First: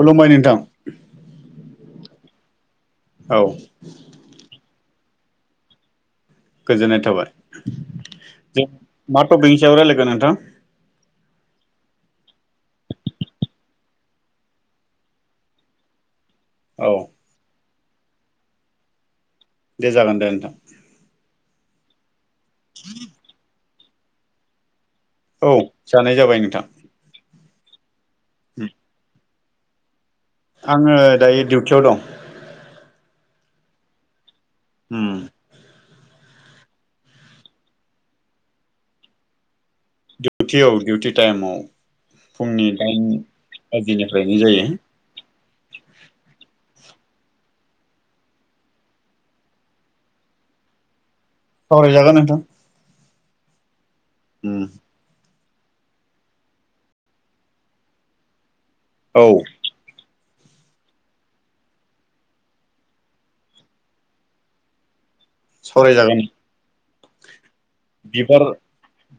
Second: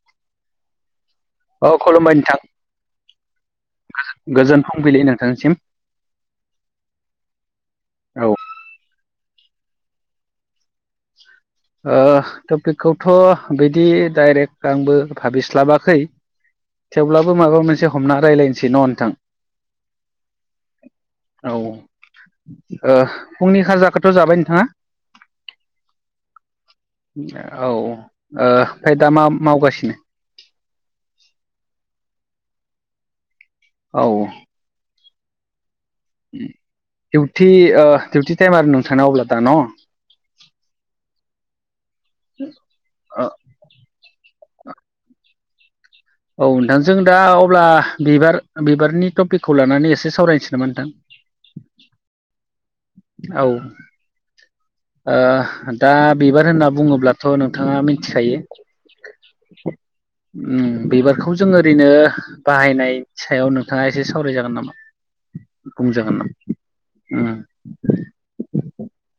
खुलुमबाय नोंथां। औ खुलुमबाय नोंथां। औ गोजोन फुंबिलि नोंथांनिसिम। गोजोननाय थाबाय जों मा टपिकनि सायाव रायलायगोन नोंथां? [inaudible] ओ टपिकखौथ' बिदि डाइरेक्ट आंबो भाबिस्लाबाखै औ थेवब्लाबो माबा मोनसे हमना रायजलायनोसै न' नोंथां। दे जागोन दे नोंथां। औ ओ फुंनि खाजाखौथ' जाबाय नोंथाङा? औ जानाय जाबाय नोंथां। औ ओ ओमफ्राय दा मा मावगासिनो? आङो दायो डिउटियाव दं। औ उम। दिउटि ओ दिउटि टाइम आरो नोंथां ना अब्ला दा न। दिउटियाव दिडिउटि टाइमाव फुंनि दाइन बाजिनि फ्रायनो जायो। औ नोंथां जों दा अब्ला बिबार बिबारनि टपिकखौ लानानै एसे सावरायनोसै नामा नोंथां। सावरायजागोन नोंथां औ उम ओ दा बिबार होनना बुङोब्लाथ' नोंथाङा मिथिखायो। औ ओम बिबारखौ जों ओरैनो बाहायनाय सायाव नोंथाङा एसे सावरायजागोन नामा। बुंजागोन सावरायजागोन नामा ओम। बिबार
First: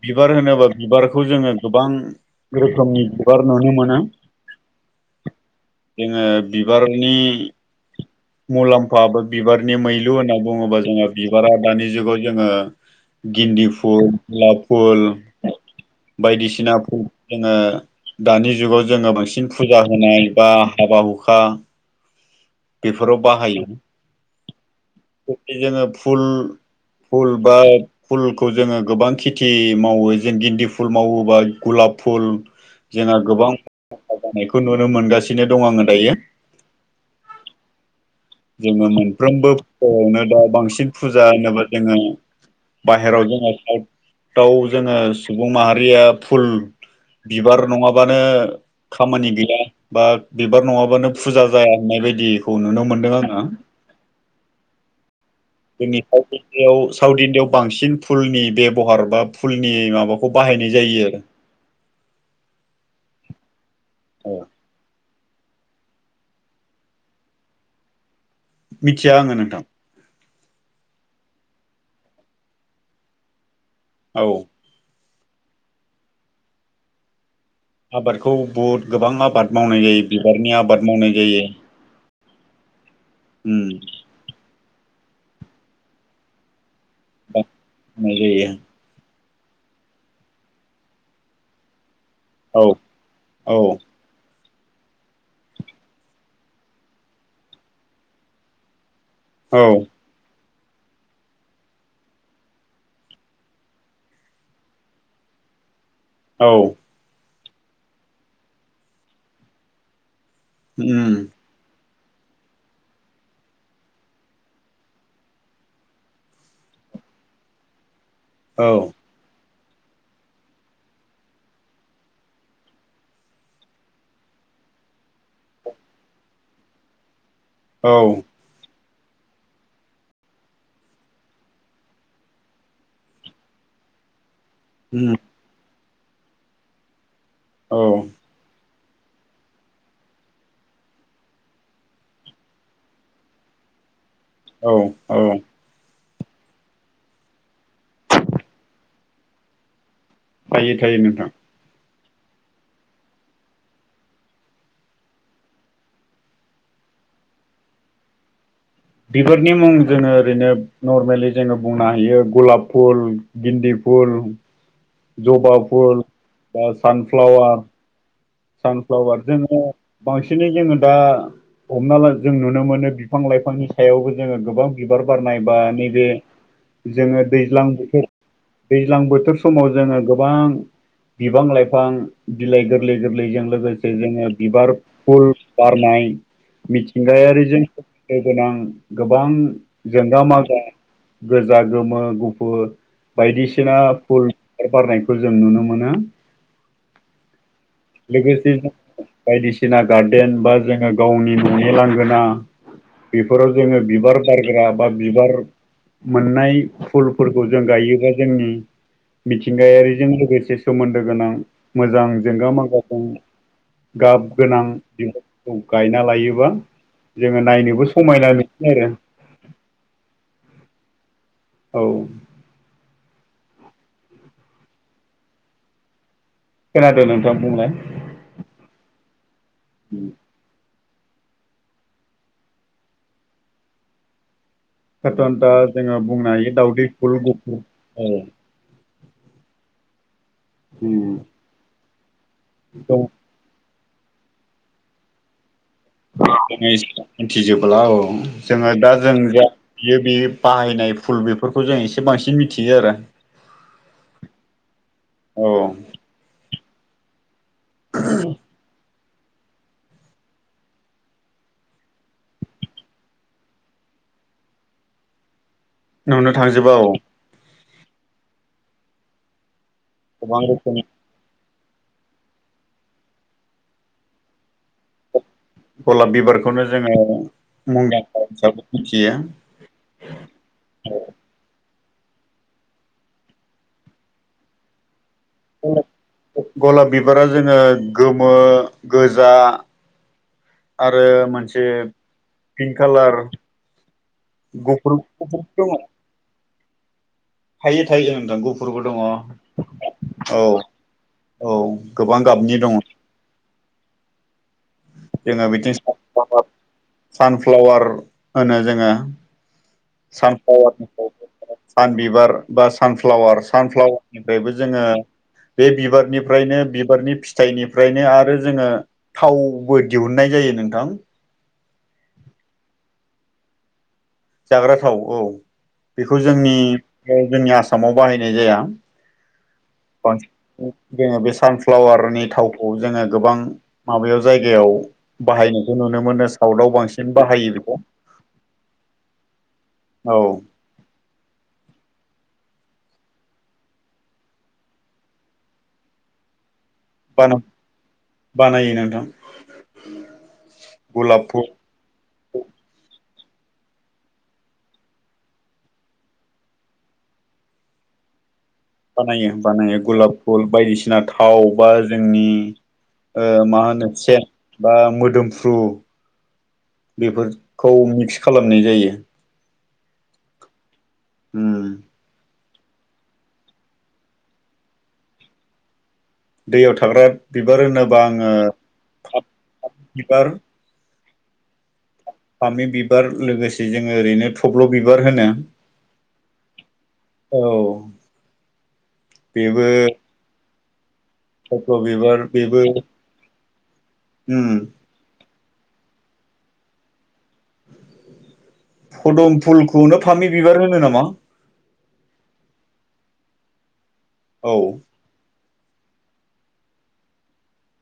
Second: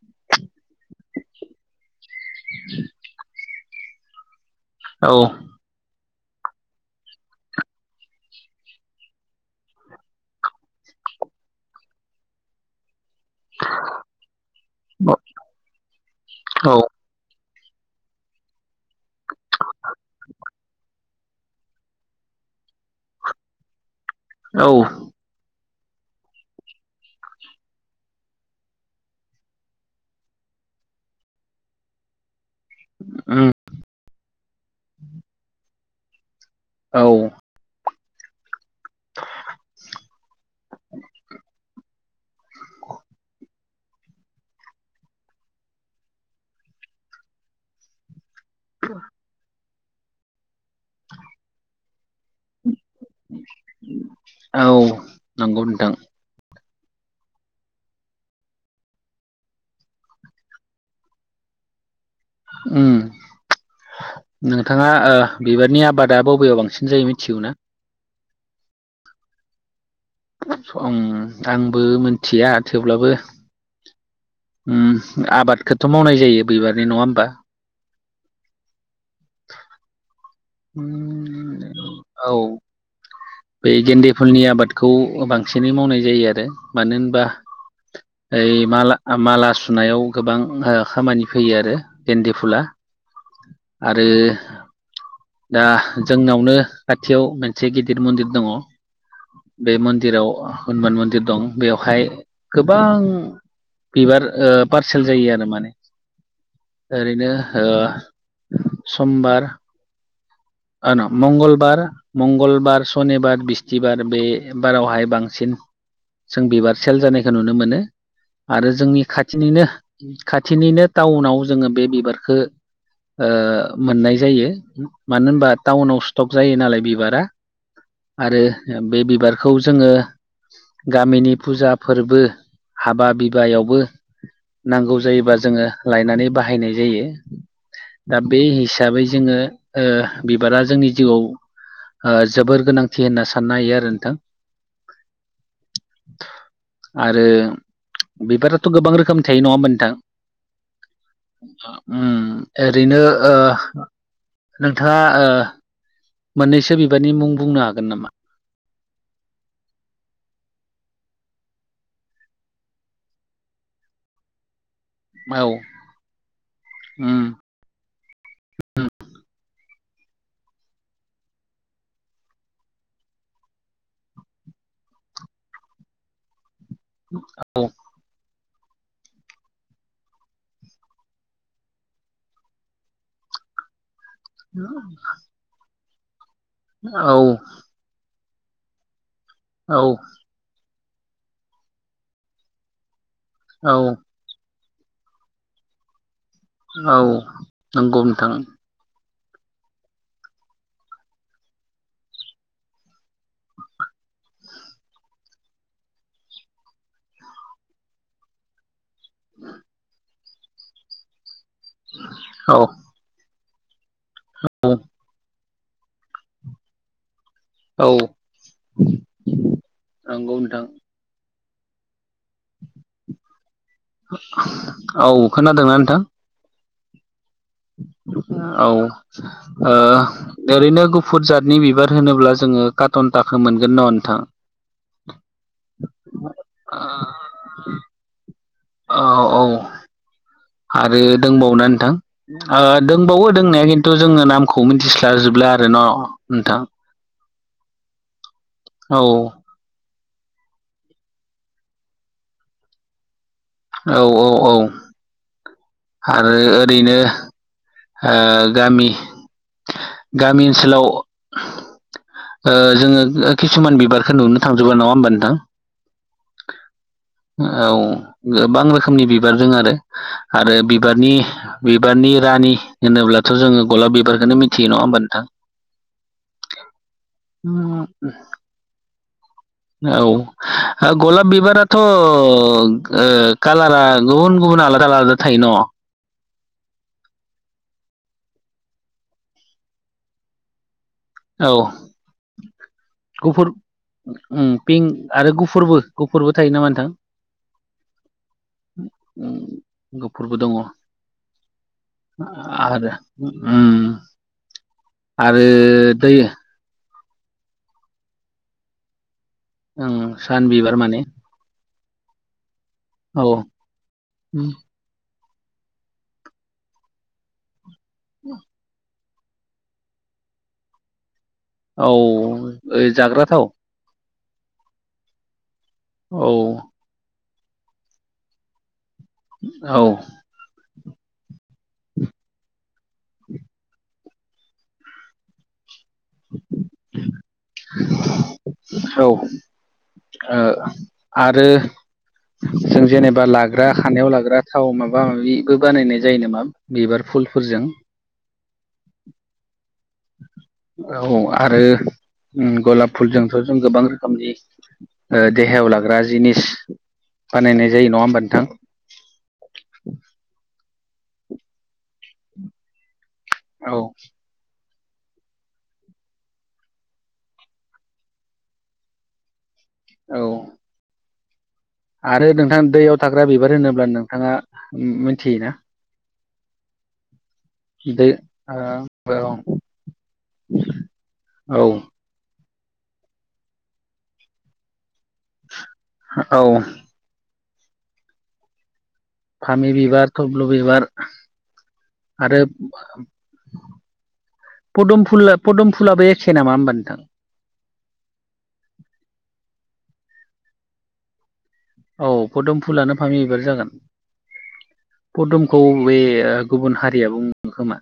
बिबार होनोबा बिबारखौ जोङो गोबां रोखोमनि बिबार नुनो मोनो। औ जोङो बिबारनि मुलाम्फा बा बिबारनि मैलु होनना बुङोबा जोङो बिबारा दानि जुगाव जोङो गिन्दि फुल गुलाब फुल औ बायदिसिना फुल जोङो दानि जुगाव जोङो बांसिन फुजा होनाय बा हाबा हुखा। [unintelligible] बेफोराव बाहायो औ जोङो फुल फुल बा फुलखौ जोङो गोबां खेथि मावो जों गिन्दि फुल मावोबा गुलाब फुल जोंहा गोबां उम जानायखौ नुनो मोनगासिनो दं आङो दायो। औ जोङो मोनफ्रोमबो फुजायावनो दा बांसिन फुजा होनोबा जोङो बाहेरायाव जोङो सउटआव जोङो सुबुं माहारिया फुल बिबार नङाबानो खामानि गैया बा बिबार नङाबानो फुजा जाया होननाय बायदिखौ नुनो मोन। औ। नंगौ नोंथां जोंनि साउट बेयाव साउथ इण्डियाआव बांसिन फुलनि बेब'हार बा फुलनि माबाखौ बाहायनाय जायो आरो। उम औ नोंथाङा ओ बिबारनि आबादा बबेयाव बांसिन जायो मिथिगौ ना? मिथिया आङो नोंथां। आंबो मिथिया थेवब्लाबो औ उम आबादखौथ' मावनाय जायो बिबारनि नङा होमबा? आबादखौ बुहुद गोबां आबाद मावनाय जायो बि बोथोरनि आबाद मावनाय जायो। उम उम बै गेन्दे फुलनि आबादखौ बांसिनै मावनाय जायो आरो। मानो होनबा मावनाय जायो ओइ माला माला सुनायाव गोबां ओ खामानि फैयो आरो। गेन्दे फुला, औ औ आरो दा जोंनावनो खाथियाव मोनसे गिदिर मन्दिर दङ। औ बे मन्दिराव हनुमान मन्दिर दं बेवहाय गोबां बिबार ओ पारसेल जायो आरो माने। औ ओरैनो ओ समबार ओ न उम मंगलबार मंगलबार, सनिबार, बिस्थिबार, बे बारावहाय बांसिन जों बिबार सेल जानायखौ नुनो मोनो, औ आरो जोंनि खाथिनिनो खाथिनिनो टाउनाव जोङो बे बिबारखो ओ मोननाय जायो। मानो होनबा टाउनाव स्ट'क जायो नालाय बिबारा औ आरो बे बिबारखौ जोङो गामिनि फुजा फोरबो हाबा बिबायावबो नांगौ उम जायोबा जोङो लायनानै बाहायनाय जायो। औ दा बे हि हिसाबै जोङो ओ बिबारा जोंनि जिउआव ओ जोबोर गोनांथि होनना साननो हायो आरो नोंथां। औ औ। आरो बिबाराथ' गोबां रोखोमनि थायो नङा होनबा नोंथां? थायो थायो नोंथां। ओम ओरैनो ओ नोंथाङा ओ मोननैसो बिबारनि मुं बुंनो हागोन नामा? बिबारनि मुं जोङो ओरैनो नर्मेलि जोङो बुंनो हायो गलाब फुल, गेन्दि फुल, औ जबा फुल बा उम सानफ्लावार सानफ्लावार जोङो बांसिनै जोङो दा हमना ला जों नुनो मोनो बिफां-लाइफांनि सायावबो जोङो गोबां बिबार बारनाय बा नैबे जोङो दैज्लां बोथोर दैज्लां बोथोर समाव जोङो गोबां बिफां-लाइफां बिलाइ गोरलै गोर लै जों लोगोसे जोङो बिबार फुल बारनाय औ मिथिंगायारिजों दो गोनां गोबां औ औ जोंगा मागा गोजा गोमो गुफुर औ बायदिसिना फुल बिबार बारनायखौ जों नुनो मोनो। औ। नंगौ नोंथां लोगोसे जों बायदिसिना गार्देन बा जोङो गावनि न'नि लांगोना बेफोराव जोङो बिबार बारग्रा बा बिबार मोननाय फुलफोरखौ जों गायोबा जोंनि मिथिंगायारिजों लोगोसे सोमोन्दो गोनां मोजां जोंगा औ मागा गो गाब गोनां औ बिबारफोरखौ गायना लायोबा जोङो नायनोबो औ समायना मोनसै आरो। नंगौ नोंथां औ। औ खोनादोंना नोंथां। खोनादों नोंथां। बुंलाय औ ओ ओरैनो फुटजादनि बिबार होनोब्ला जोङो काटनटाखौ मोनगोन न' नोंथां। काटनटा जोङो बुंनो हायो दावदै फुल गुफुर औ। औ औ आरो उम दंबावोना नोंथां। ओ जोङो दोंबावो दोंनाया खिन्थु जोङो नामखौ मिथिस्लाजोबब्ला न नोंथां। थिजोबला औ जोङो दा औ जों बियो बे बाहायनाय फुल बेफोरखौ जों एसे बांसिन मिथियो आरो। औ औ औ औ आरो ओरैनो ओ गामि गामि ओनसोलाव ओ जोङो किसुमान बिबारखो नुनो थांजोबा नङा होमबा नोंथां। नुनो थांजोबा औ। औ गोबां रोखोमनि बिबार दों आरो गोबां आरो रोखोमनि बिबारनि बिबारनि रानि होनोब्लाथ' जोङो गलाब बिबारखोनो मिथियो नङा होमबा नोंथां। गलाब बिबारखौनो जोङो मुंदांखा हिसाबै मिथियो। औ ओ गलाब बिबाराथ' ओ कालारा गुबुन गुबुन। आलादा आलादा थायो न। गलाब बिबारा जोङो गोमो गोजा। आरो औ मोनसे पिंक कालार। गुफुर उम गुफुर पिंक आरो गुफुर गुफुरबो दङ गुफुरबो थायो नामा नोंथां। थायो थायो जों नोंथां गुफुरबो दङ गुफुरबो औ। दङ औ गोबां गाबनि दङ। आरो उम आरो जोङो दो बिथिं सानफ्लावार होनो जोङो उम सान बिबार सानफ्लावारनि माने सान बिबार बा औ सानफ्लावार सानफ्लावारनिफ्रायबो जोङो बे बिबारनिफ्रायनो बिबारनि फिथाइनिफ्रायनो आरो जोङो थावबो दिहुननाय जायो नोंथां। औ ओ जाग्रा थाव। जाग्रा थाव औ बेखौ औ जोंनि जोंनि आसामाव बाहायनाय जाया। औ बांसिन जोङो बे सानफ्लावारनि थाव खौ जोङो गोबां माबायाव जायगायाव बाहायनायखौ नुनो मोनो साउदाव बांसिन। बाहायो बेखौ औ ओ औ आरो जों जेनेबा लाग्रा खानायाव लाग्रा थाव माबा माबिबो बानायनाय जायो नामा। बिबार फुलफोरजों। बानायो नोंथां औ गलाब फुल आरो उम गलाब फुलजोंथ' जों गोबां रोखोमनि। ओ देहायाव लाग्रा जिनिस बानायनाय जायो नङा होमबा नोंथां। बानायो बानायो गुलाब फुल बायदिसिना थाव बा जोंनि ओ मा औ होनो सेन बा मोदोमफ्रु बेफोरखौ मिक्स खालामनाय जायो। औ। उम आरो नोंथां दैयाव थाग्रा बिबार होनोब्ला नोंथाङा मिथियोना दैयाव थाग्रा बिबार होनोबा दै आङो ओ [inaudible] बिबार औ। फामि बिबार लोगोसे जोङो ओरैनो थब्ल' बिबार होनो। औ औ। बेबो फामि बिबार थबल' बिबार। थब्ल' बिबार आरो बेबो उम पदम फुलाब पदुम फुलाबो एखे नामा होमबा नोंथां फदुम फुलखौनो फामि बिबार होनो नामा औ पदुम फुलानो फामि बिबार जागोन औ पदुमखौ बे गुबुन हारिया बुङो खोमा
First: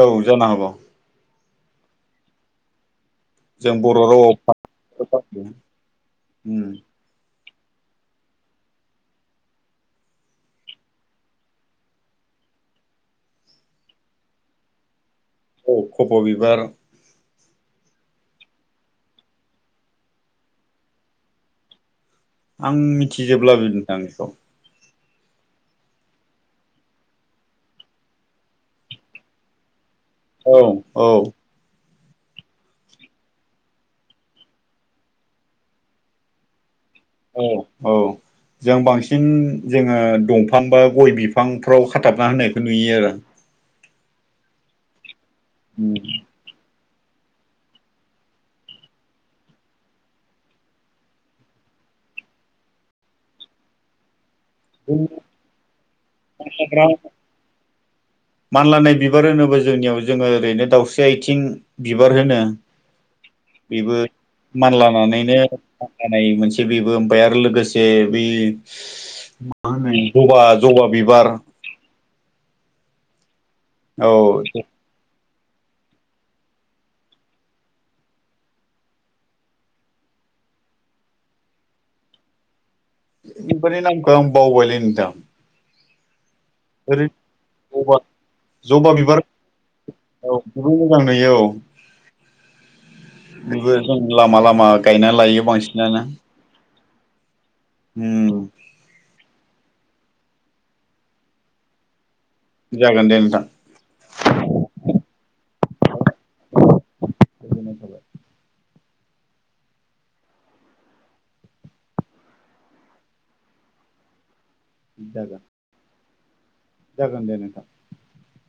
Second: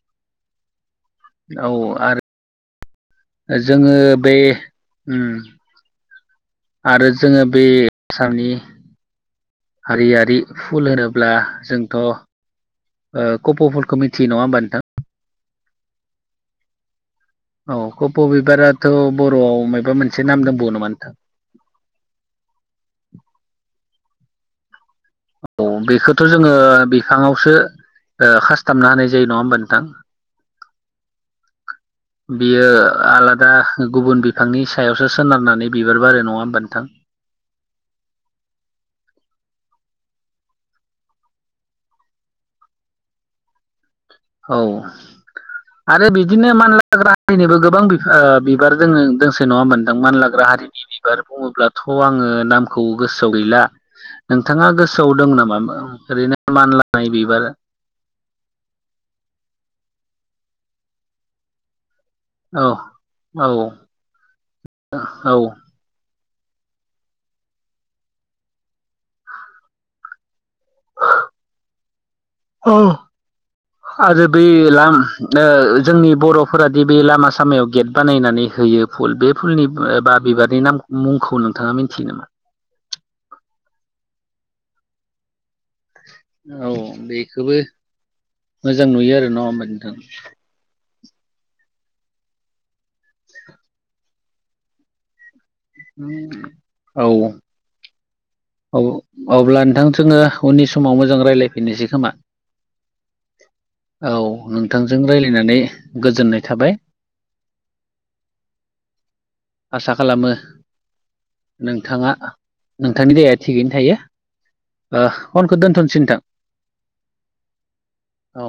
औ जानो हागौ औ आरो जों जोङो बर' रावाव बे फामि बिबार होनो। उम आरो जोङो बे आसामनि हारियारि फुल होनोब्ला जोंथ' कप'लफोरखौ मिथियो नङा होमबा नोंथां औ खपबिबार औ कप' बिबाराथ' बर'आव माबबा मोनसे नाम दंबावो नामा नोंथां आं मिथिजोबब्लाबो नोंथां बेखौ औ बेखौथ' जोङो बिफाङावसो खासथाबनो होनाय जायो नङा होमबा नोंथां औ औ [inaudible] बियो आलादा गुबुन बिफांनि सायावसो सोनारनानै बिबार बारो नङा होमबा नोंथां औ औ जों बांसिन जोङो दंफां बा गय बिफांफ्राव खाथाबना होनायखौ नुयो आरो औ आरो बिदिनो मान हारिनिबो गोबां बिबार जोङो दोंसे नङा मोनदों मानलाग्रा हारिनि बिबार बुङोब्लाथ' थ आङो नामखौ गोसोआव गैला नोंथाङा गोसोआव दं नामा ओरैनो मानलानाय बिबार मानलानाय बिबार होनोब्ला जोंनियाव जोङो ओरैनो दावउस्रि आथिं बिबार होनो औ औ बेबो औ मानलानानैनो नाय मोनसे बेबो ओमफ्राय आरो लोगोसे ब मा होनो जबा जबा बिबार औ औ आदि बे लां जोंनि बर'फोरादि बे लामा सामायाव गेट बानायनानै होयो फुल बे फुलनि बा बिबारनि नाम मुंखौ नोंथाङा मिथियो नामा बिबारनि नामखौ बावबायलै नोंथां औ ओरै बेखौबो जबा मोजां जबा नुयो बिबार आरो नङा होमबा नोंथां औ गोबां मोजां नुयो बेबो जों लामा लामा गायनानै लायो बांसिन औ उम अब्ला नोंथां जोङो उननि समाव मोजां रायज्लायफिननोसै खोमा जागोन दे नोंथां औ नोंथांजों रायज्लायनानै गोजोननाय थाबाय गोजोननाय थाबाय। आसा खालामो नोंथाङा नोंथांनि देहाया थिगैनो थायो जागोन फनखौ दोन्थ'नोसै नोंथां जागोन दे नोंथां औ